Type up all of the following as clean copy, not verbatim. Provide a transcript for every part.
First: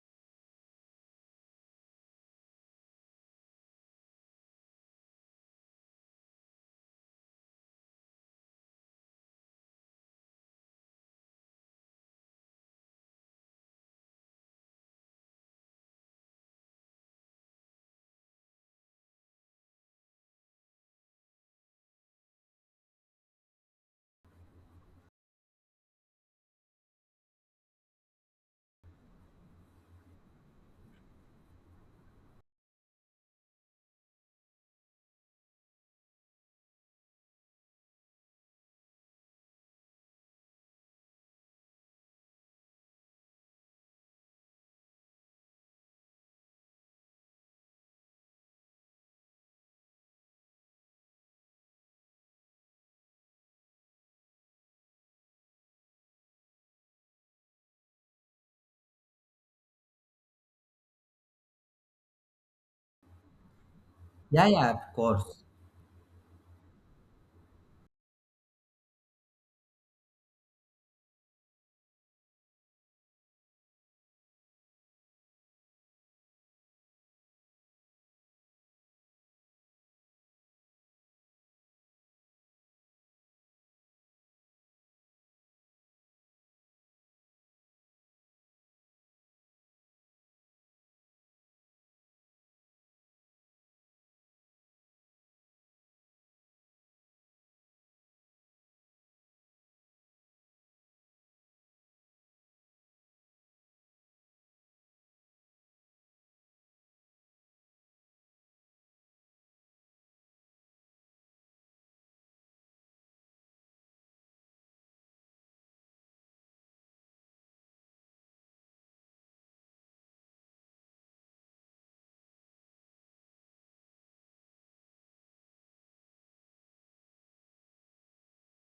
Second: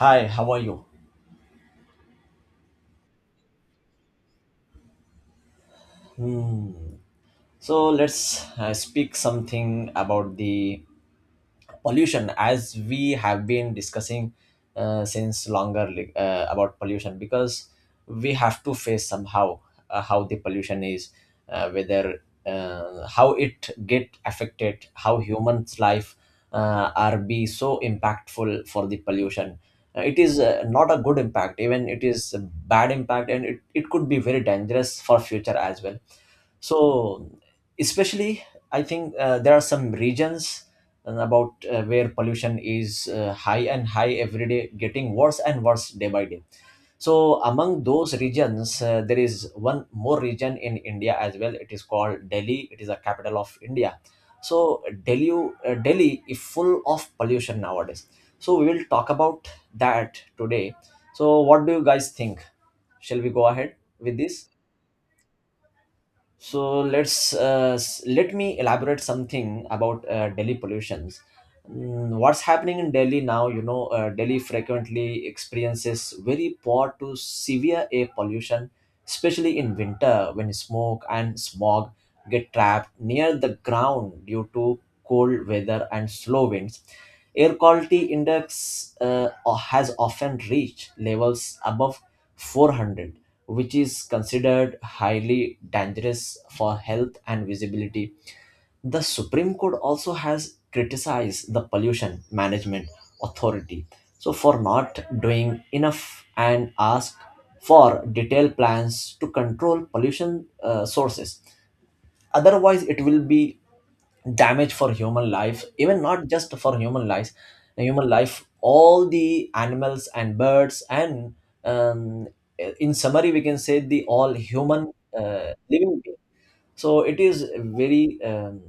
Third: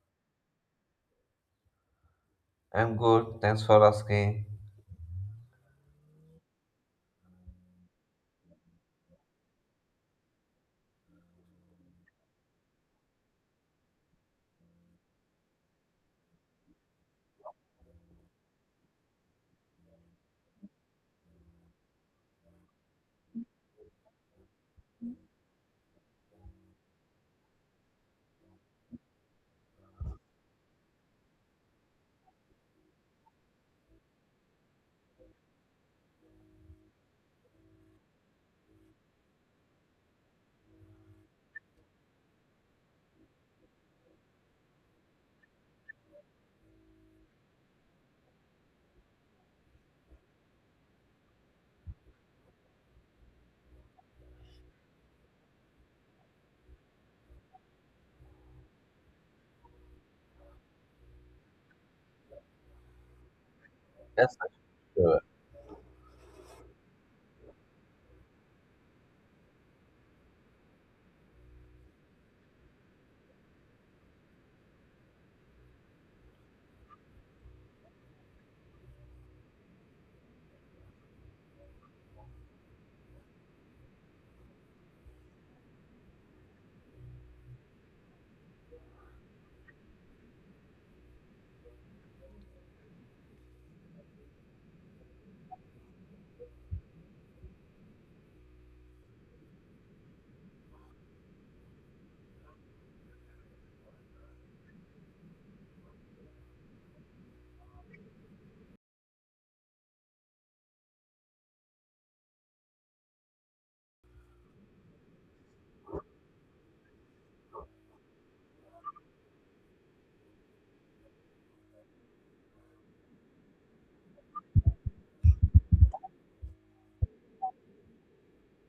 Hi, how are you? I'm good. Thanks for asking. Hmm. So let's speak something about the pollution as we have been discussing since longer about pollution because we have to face somehow how the pollution is, whether, how it get affected, how humans life are be so impactful for the pollution. It is not a good impact, even it is a bad impact, and it could be very dangerous for future as well. So, especially, I think there are some regions about, where pollution is high and high every day, getting worse and worse day by day. So among those regions, there is one more region in India as well. It is called Delhi. It is a capital of India. So Delhi, Delhi is full of pollution nowadays. So we will talk about that today. So what do you guys think? Shall we go ahead with Yes, Yeah, this? yeah, of course. So let me elaborate something about Delhi pollutions. What's happening in Delhi now? You know, Delhi frequently experiences very poor to severe air pollution, especially in winter when smoke and smog get trapped near the ground due to cold weather and slow winds. Air quality index has often reached levels above 400, which is considered highly dangerous for health and visibility. The Supreme Court also has criticized the Pollution Management Authority for not doing enough and asked for detailed plans to control pollution sources, otherwise it will be damage for human life. Even not just for human life, human life, all the animals and birds and, um, in summary, we can say the all human living beings. So it is very,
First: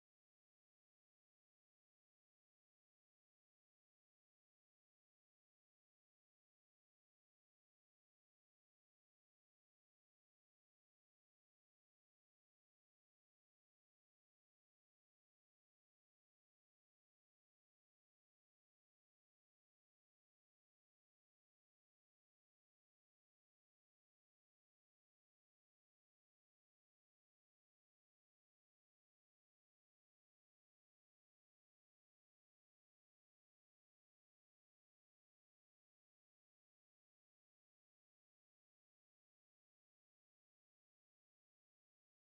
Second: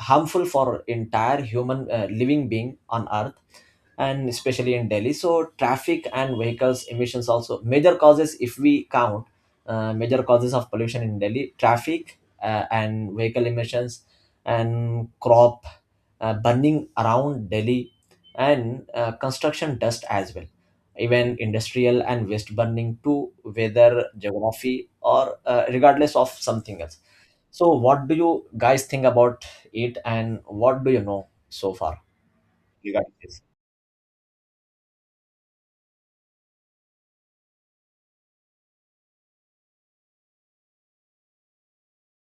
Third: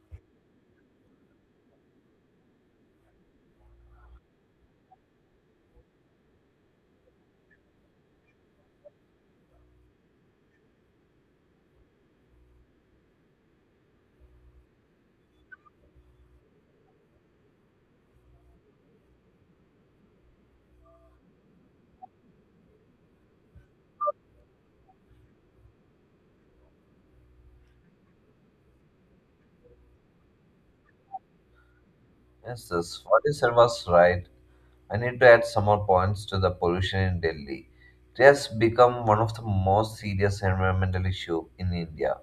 harmful for entire human living being on earth, and especially in Delhi. So traffic and vehicles emissions also major causes. If we count major causes of pollution in Delhi: traffic, and vehicle emissions, and crop, burning around Delhi, and construction dust as well, even industrial and waste burning, to weather geography or regardless of something else. So, what do you guys think about it, and what do you know so far yes. regarding What you this? said was right. I need to add some more points to the pollution in Delhi. It has become one of the most serious environmental issue in India.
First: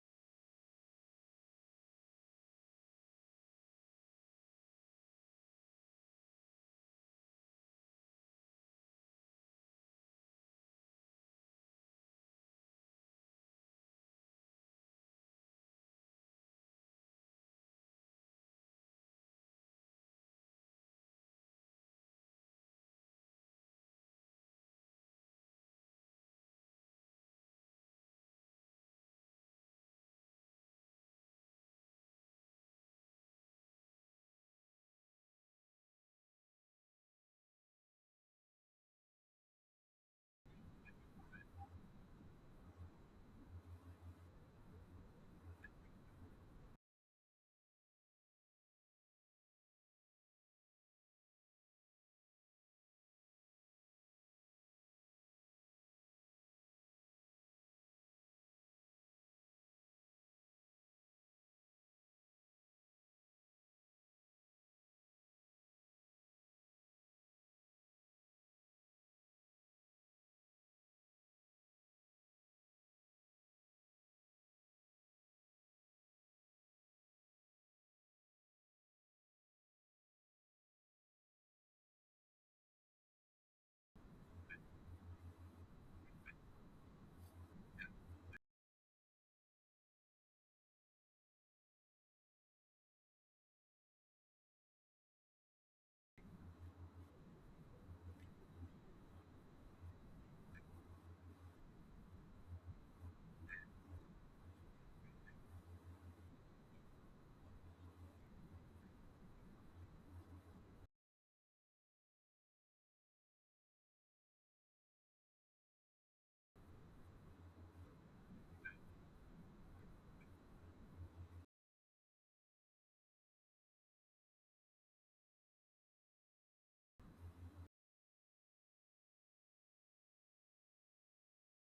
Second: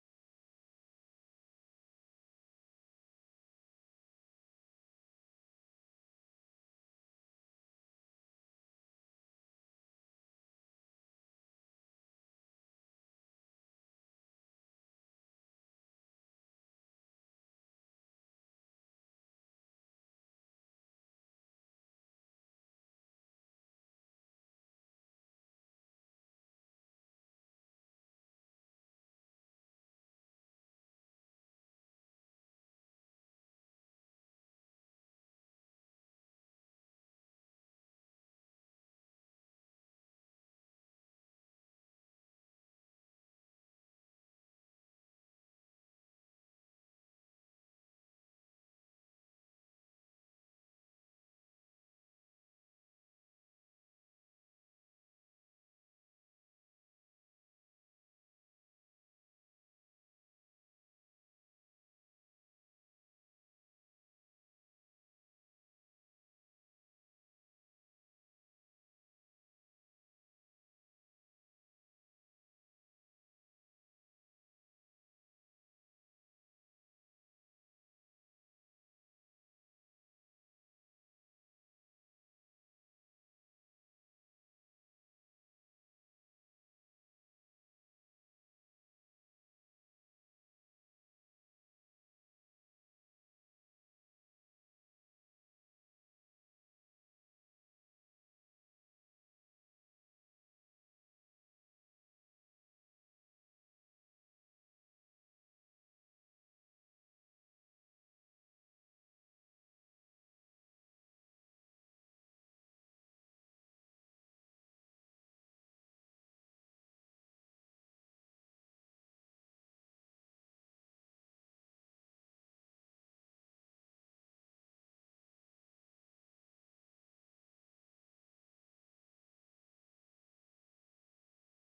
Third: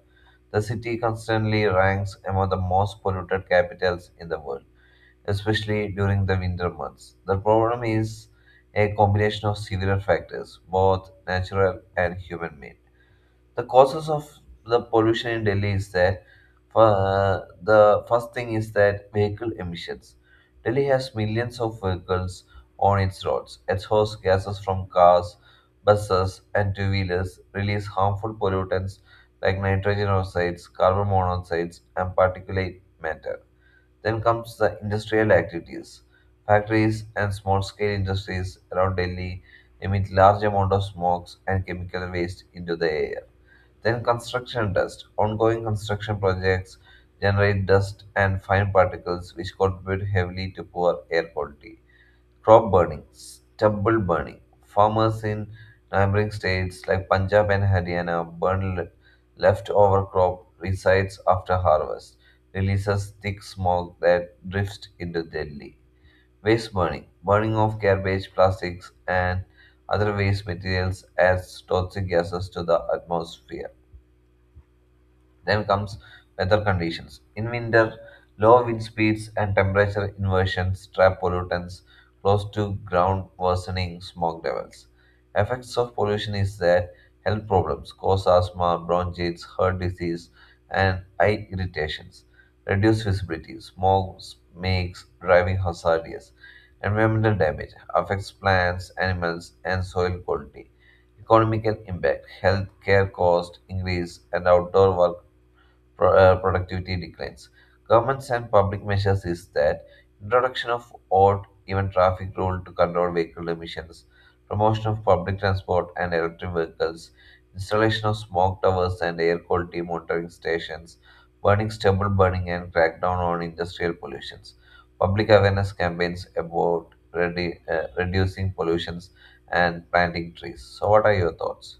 The city constantly ranks among the most polluted capitals in the world, especially during the winter months. The problem is a combination of several factors, both natural and human-made. The causes of the pollution in Delhi is that the first thing is that vehicle emissions. Delhi has millions of vehicles on its roads. Exhaust gases from cars, buses, and two wheelers release harmful pollutants like nitrogen oxides, carbon monoxides, and particulate matter. Then comes the industrial activities. Factories and small scale industries around Delhi emit large amount of smokes and chemical waste into the air. Then construction dust. Ongoing construction projects generate dust and fine particles which contribute heavily to poor air quality. Crop burning, stubble burning. Farmers in neighboring states like Punjab and Haryana burn leftover crop resides after harvest, releases thick smoke that drifts into Delhi. Waste burning. Burning of garbage, plastics, and other waste materials adds toxic gases to the atmosphere. Then comes weather conditions. In winter, low wind speeds and temperature inversions trap pollutants close to ground, worsening smog levels. Effects of pollution is that health problems cause asthma, bronchitis, heart disease, and eye irritations. Reduced visibility. Smog makes driving hazardous. Environmental damage affects plants, animals, and soil quality. Economical impact, healthcare cost increase, and outdoor work productivity declines. Governments and public measures is that introduction of odd even traffic rule to control vehicle emissions, promotion of public transport and electric vehicles, installation of smoke towers and air quality monitoring stations, burning stubble burning and crackdown on industrial pollutions, public awareness campaigns about reducing pollutions and planting trees. So what are your thoughts?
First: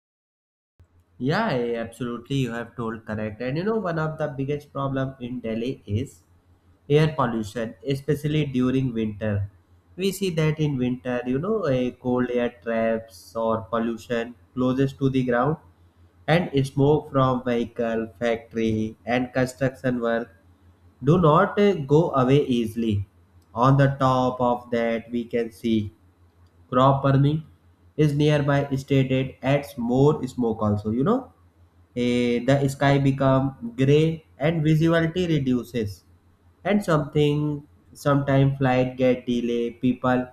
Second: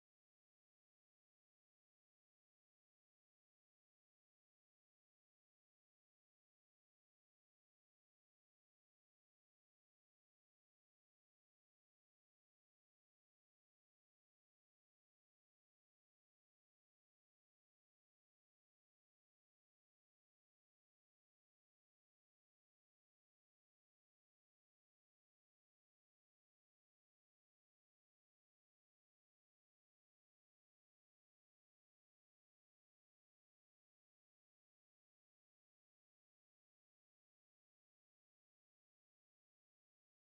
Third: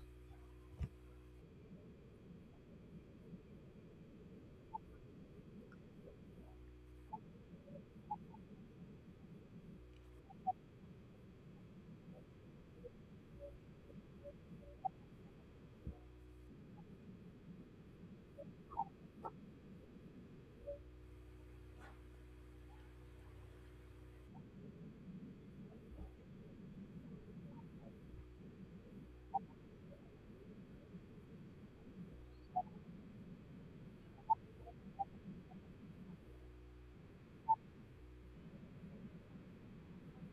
Yeah, yeah, absolutely. You have told correct. And you know, one of the biggest problem in Delhi is air pollution, especially during winter. We see that in winter, you know, a cold air traps or pollution closest to the ground, and smoke from vehicle, factory, and construction work do not go away easily. On the top of that, we can see crop farming is nearby state. It adds more smoke also, you know. The sky become gray and visibility reduces, and something sometime flight get delay, people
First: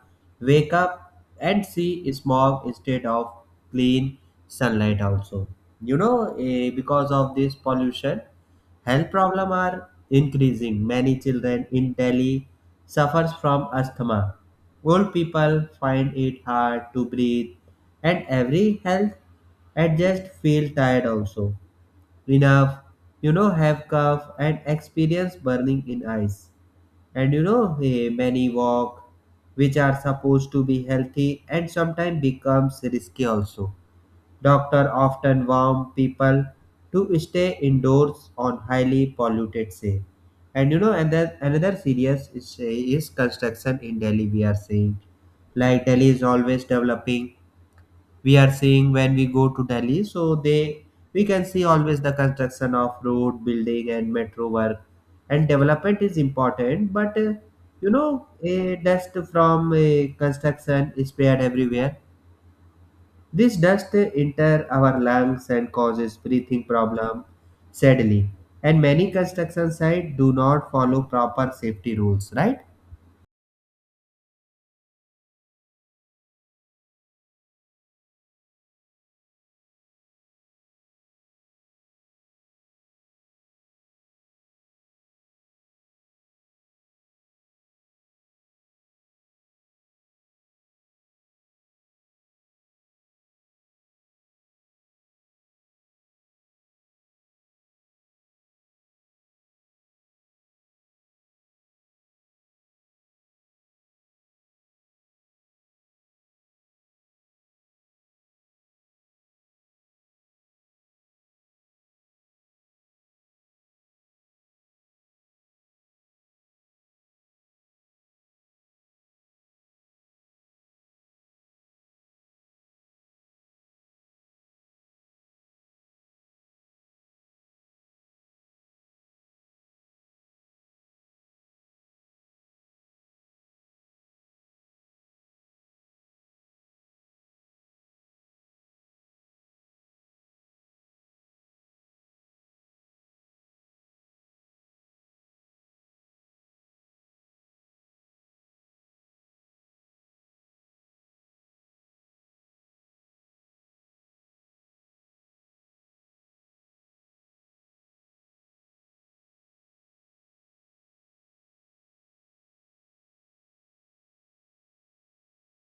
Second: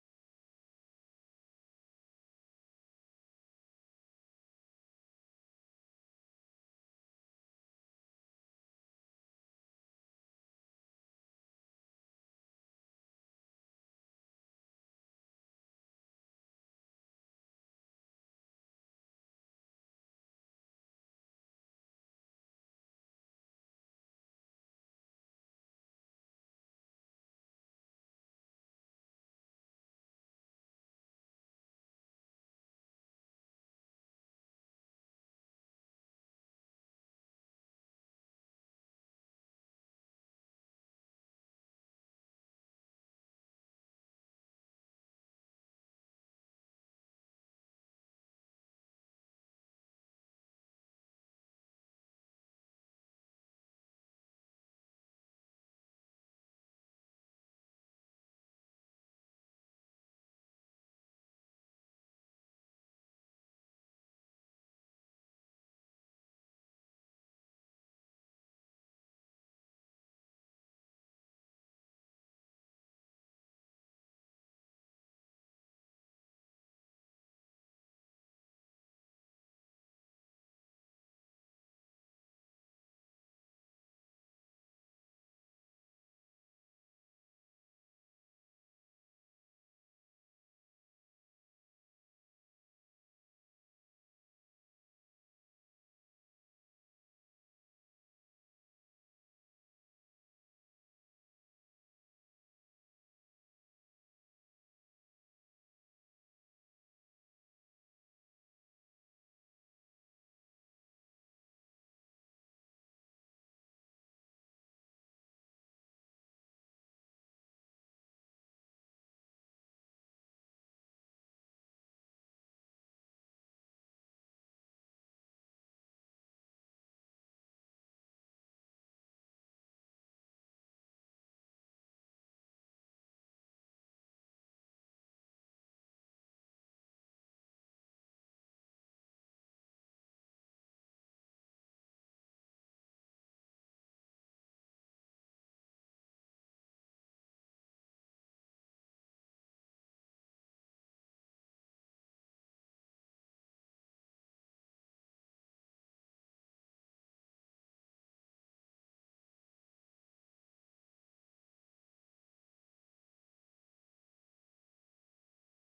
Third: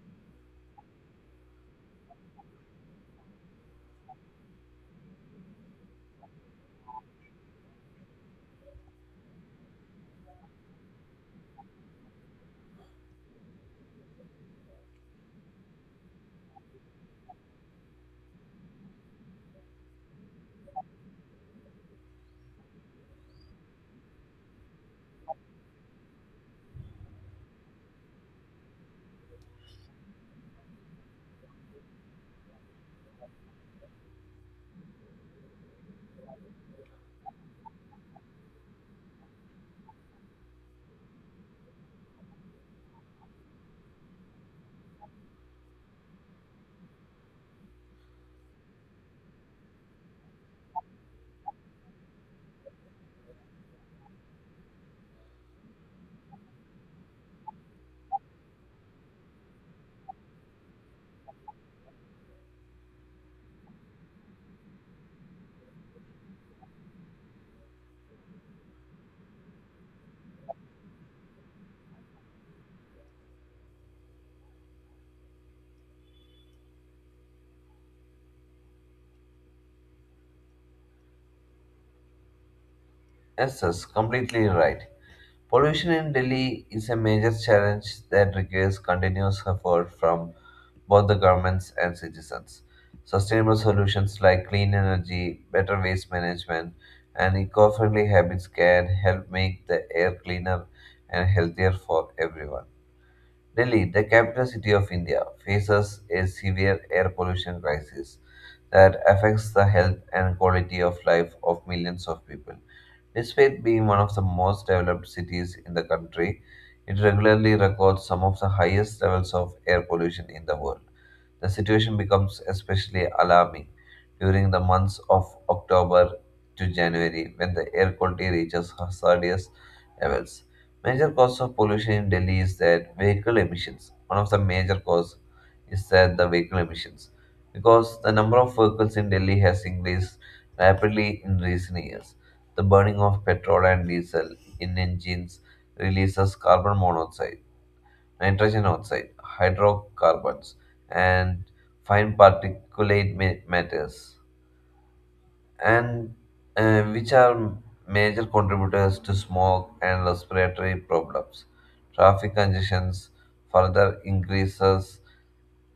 wake up and see smog instead of clean sunlight also, you know. Because of this pollution, health problems are increasing. Many children in Delhi suffers from asthma. Old people find it hard to breathe and every health adjust feel tired also. Enough, you know, have cough and experience burning in eyes. And you know, many walk which are supposed to be healthy and sometimes becomes risky also. Doctors often warn people to stay indoors on highly polluted day. And you know, and then another serious is construction in Delhi. We are seeing like Delhi is always developing. We are seeing when we go to Delhi, so they we can see always the construction of road, building, and metro work. And development is important, but you know, a dust from construction is spread everywhere. This dust enters our lungs and causes breathing problem, sadly. And many construction sites do not follow proper safety rules, right? Yes, that's completely right. Pollution in Delhi is a major challenge that requires continuous effort from both the governments and citizens. Sustainable solutions like clean energy, better waste management, and eco friendly habits can help make the air cleaner and healthier for everyone. Delhi, the capital city of India, faces a severe air pollution crisis that affects the health and quality of life of millions of people. Despite being one of the most developed cities in the country, it regularly records some of the highest levels of air pollution in the world. The situation becomes especially alarming during the months of October to January when the air quality reaches hazardous levels. Major cause of pollution in Delhi is that vehicle emissions. One of the major cause is that the vehicle emissions because the number of vehicles in Delhi has increased rapidly in recent years. The burning of petrol and diesel in engines releases carbon monoxide nitrogen oxide, hydrocarbons, and fine particulate matters, and which are major contributors to smoke and respiratory problems. Traffic congestions further increases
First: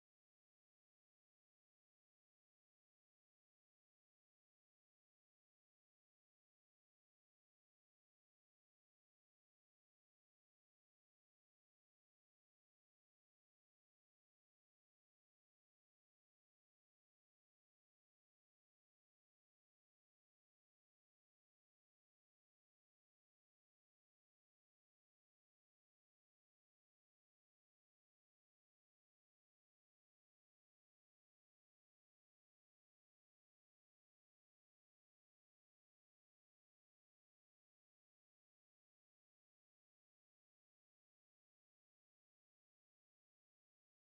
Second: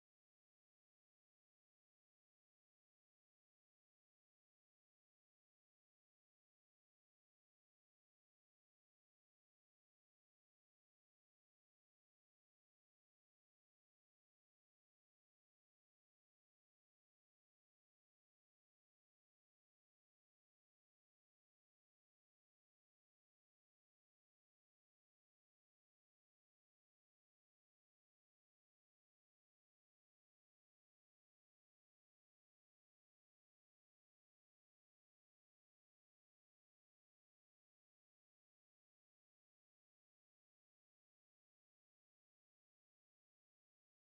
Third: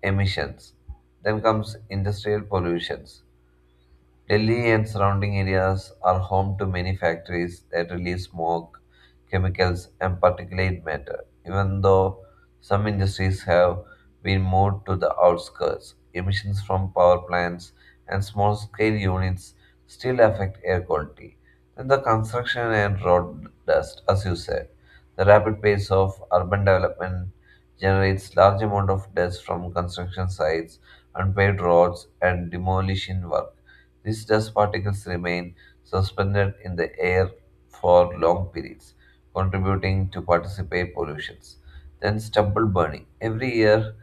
emissions. Then comes industrial pollutions. Delhi and surrounding areas are home to many factories that release smoke, chemicals, and particulate matter. Even though some industries have been moved to the outskirts, emissions from power plants and small scale units still affect air quality. Then the construction and road dust, as you said. The rapid pace of urban development generates large amount of dust from construction sites, unpaved roads, and demolition work these dust particles remain suspended in the air for long periods, contributing to participate pollutions. Then stubble burning. Every year,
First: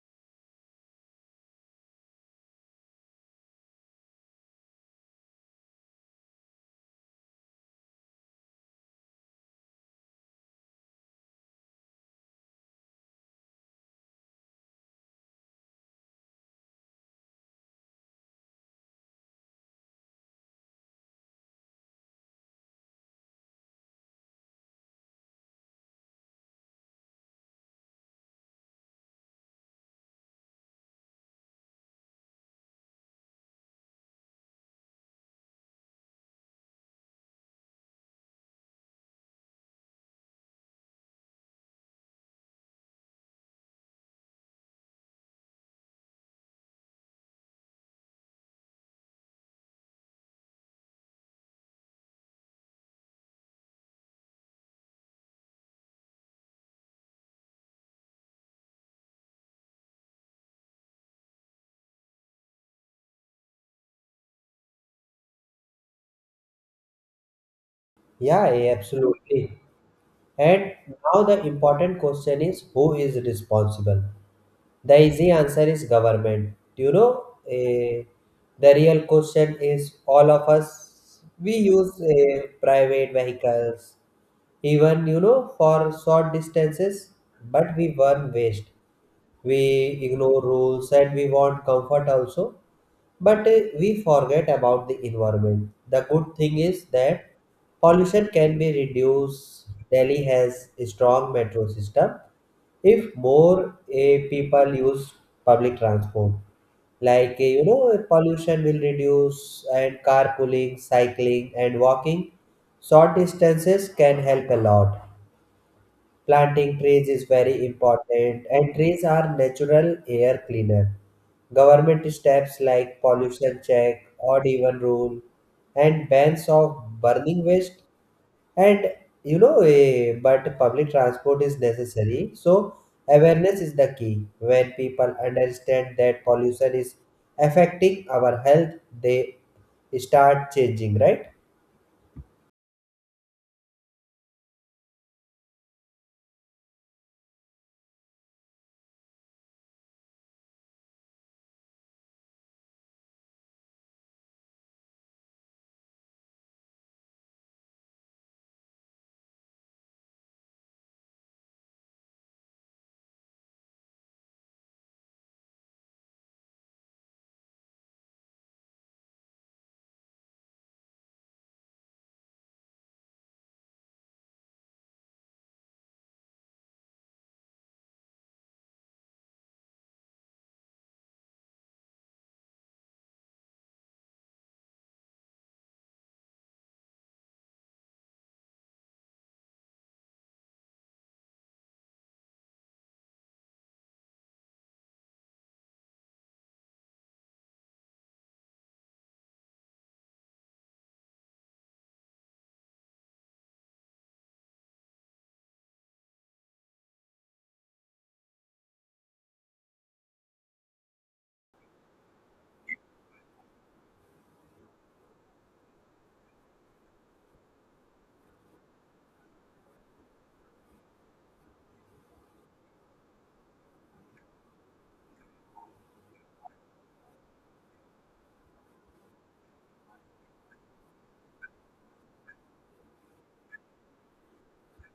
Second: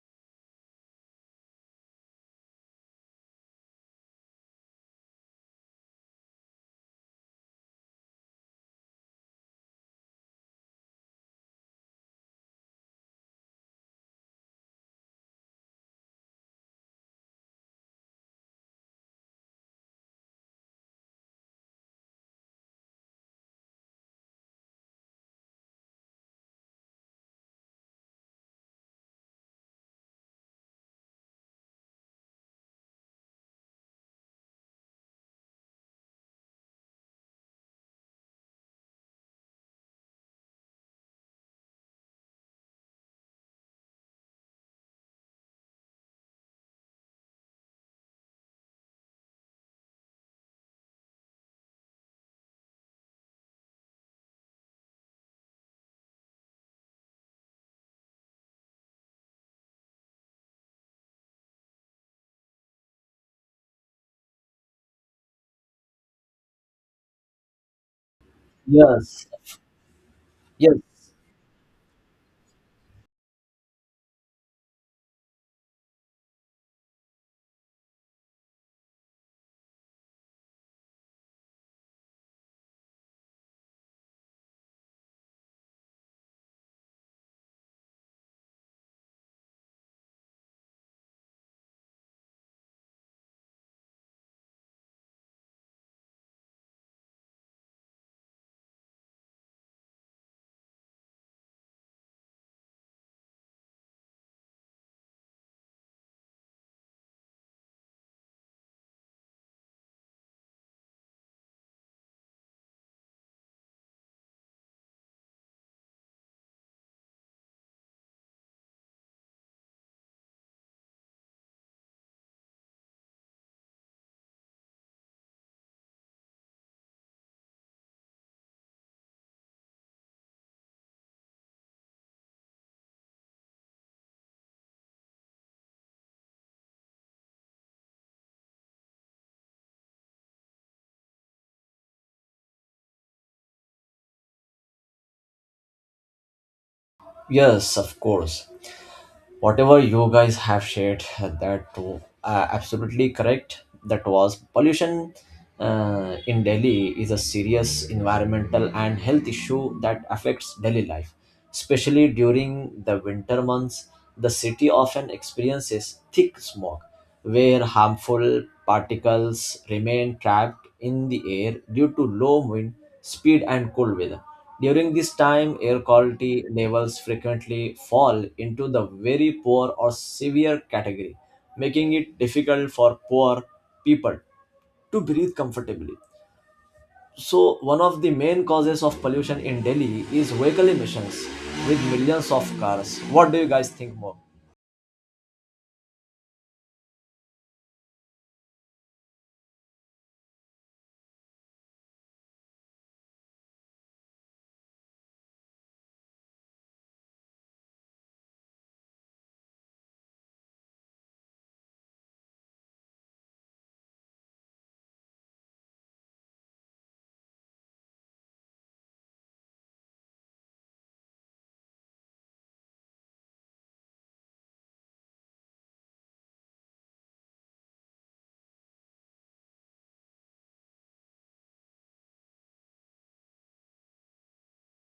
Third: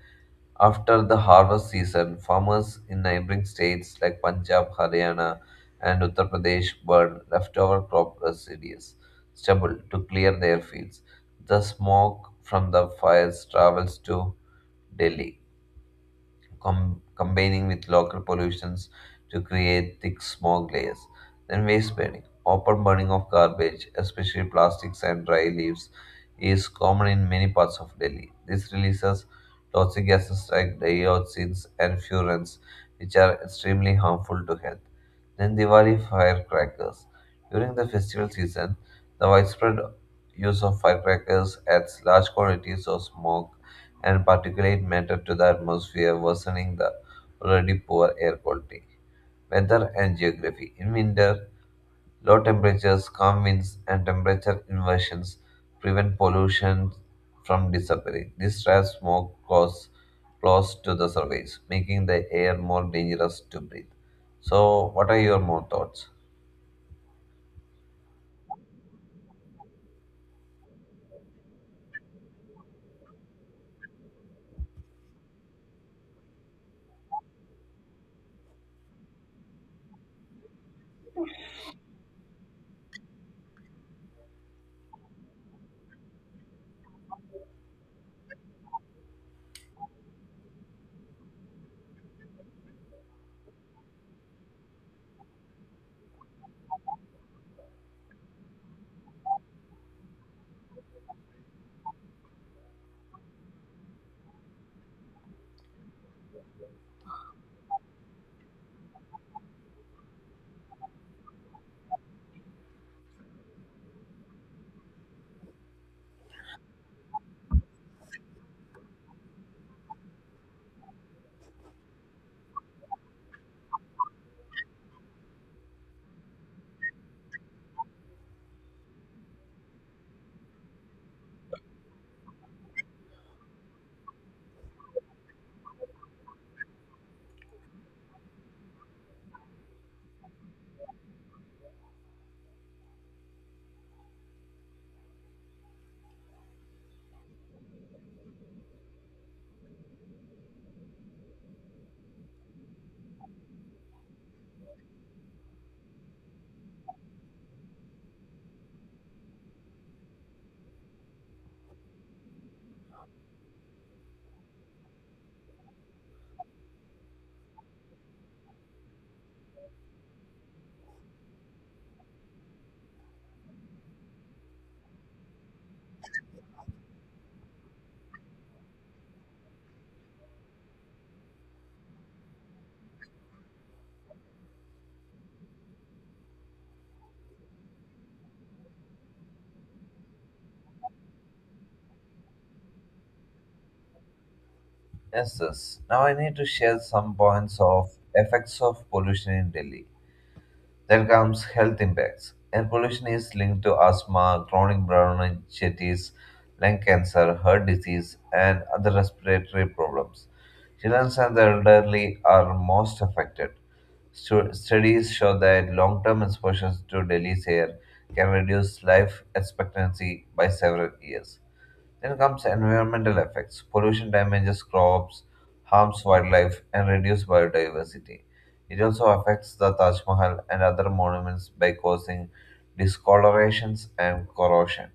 after the harvest season, farmers in neighboring states like Punjab, Haryana, and Uttar Pradesh burn leftover crop residues, stubble, to clear their fields. The smoke from the fires travels to Delhi, combining with local pollutions to create thick smog layers. Then waste burning. Open burning of garbage, especially plastics and dry leaves, is common in many parts of Delhi. This releases toxic gases like dioxins and furans, which are extremely harmful to health. Then Diwali firecrackers. During the festival season, the widespread use of firecrackers adds large quantities of smoke and particulate matter to the atmosphere, worsening the already poor air quality. Weather and geography. In winter, low temperatures, calm winds, and temperature inversions prevent pollution from disappearing. This traps smoke cause close to the surface, making the air more dangerous to breathe. So, what are your more thoughts? Yeah, yeah, Yes, absolutely. And yes, now the important question is, who is responsible? The easy answer is government. You know, eh, the real question is all of us. We use private vehicles, even, you know, for short distances, but we burn waste. We ignore rules and we want comfort also, but we forget about the environment. The good thing is that pollution can be reduced. Delhi has a strong metro system. If more people use public transport, like you know, pollution will reduce, and carpooling, cycling, and walking short distances can help a lot. Planting trees is very important, and trees are natural air cleaner. Government steps like pollution check, odd even rule, and bans of burning waste, and you know, but public transport is necessary. So awareness is the key. When people understand that pollution is affecting our health, they start changing, right? yes, of course. Whatever you guys have shared, that, absolutely correct. That was pollution in Delhi is a serious environmental and health issue that affects daily life, especially during the winter months. The city often experiences thick smog where harmful particles remain trapped in the air due to low wind speed and cold weather. During this time, air quality levels frequently fall into the very poor or severe category, making it difficult for poor people to breathe comfortably. So, one of the main causes of pollution in Delhi is vehicle emissions with millions of cars. What do you guys think more? Yes. Now I need to share some points of effects of pollution in Delhi. Then comes health impacts. Air pollution is linked to asthma, chronic bronchitis, lung cancer, heart disease, and other respiratory problems. Children and the elderly are most affected. Studies show that long term exposure to Delhi's air can reduce life expectancy by several years. Then comes environmental effects. Pollution damages crops, harms wildlife, and reduces biodiversity. It also affects the Taj Mahal and other monuments by causing discolorations and corrosion.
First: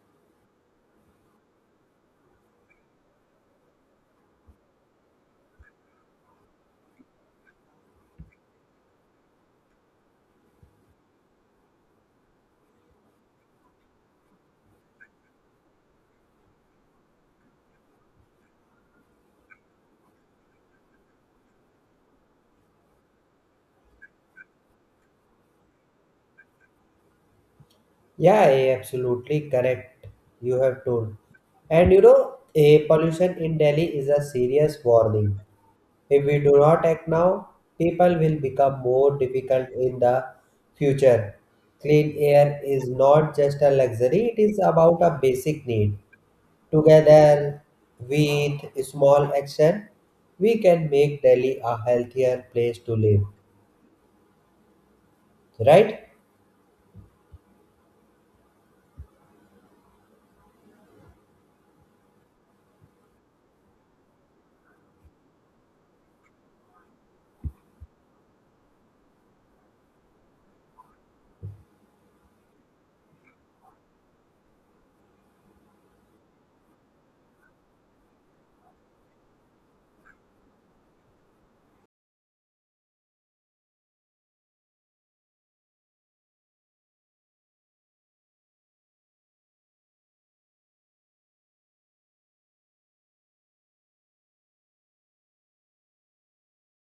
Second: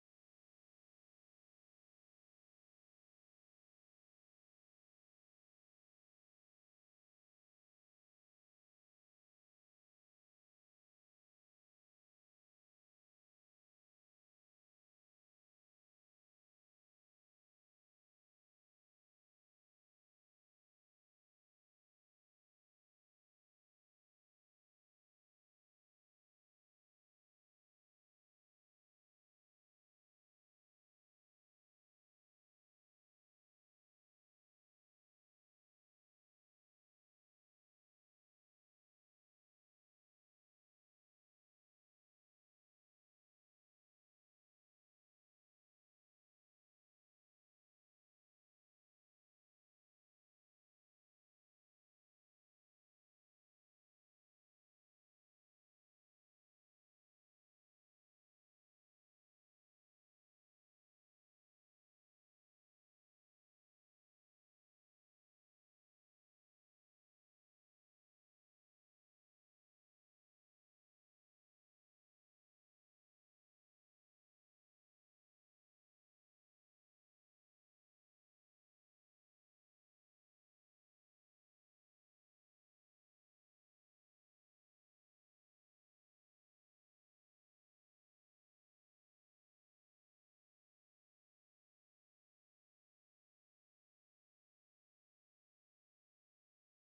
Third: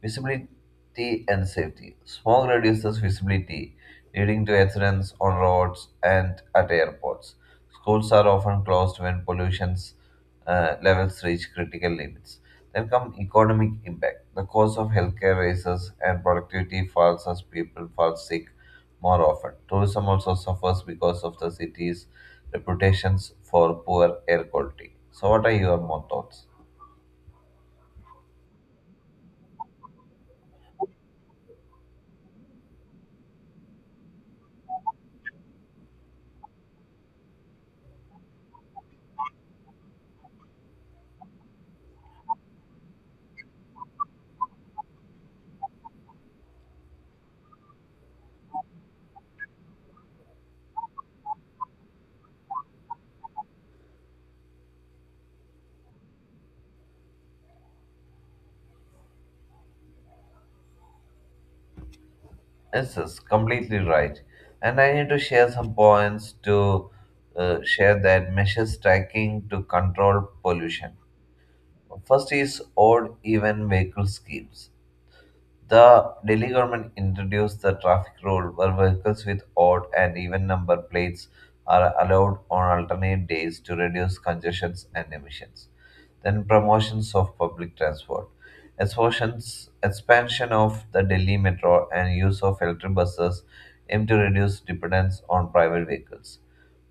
Visibility and safety. Smog reduces visibility, leading to accidents on roads and at airports. Schools are often closed when pollution levels reach critical limits. Then come economic impact. The cost of healthcare rises and productivity falls as people fall sick more often. Tourism also suffers because of the city's reputations for poor air quality. So, what are your more thoughts? Yeah, absolutely correct. You have told. And you know, a pollution in Delhi is a serious warning. If we do not act now, people will become more difficult in the future. Clean air is not just a luxury, it is about a basic need. Together with small action, we can make Delhi a healthier place to live. Right? Yes, Completely right. And I need to share some points to share that measures tracking to control pollution. First is odd even vehicle schemes. The Delhi government introduced the traffic rule where vehicles with odd and even number plates are allowed on alternate days to reduce congestions and emissions. Then promotions of public transport. Expansion of the Delhi metro and use of electric buses aim to reduce dependence on private vehicles.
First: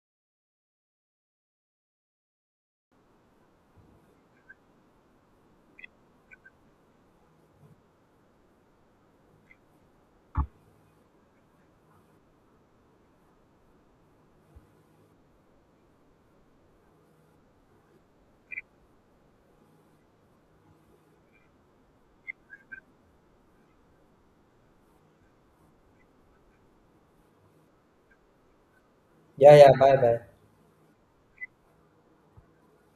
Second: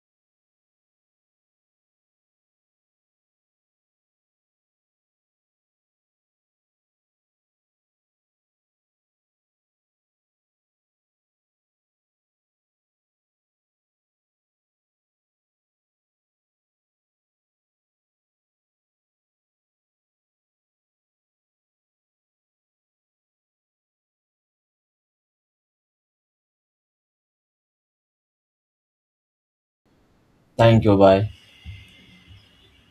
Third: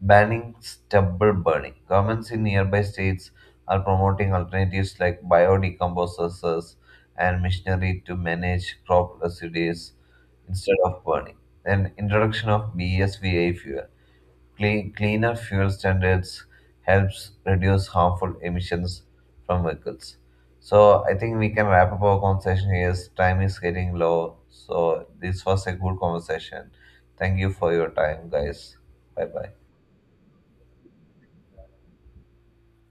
Banning stubble burning. Governments in nearby states are promoting alternatives like biodecomposers and machinery to manage crop residues instead of burning. Then introduction of BSVA fuel. Cleaner fuel standards helps reduce harmful emissions from vehicles. So I think we can wrap up our conversation here, as time is getting low. So this was a good conversation. Thank you for your time, guys. Bye bye. Yeah, yeah, bye bye. Thank you. Bye.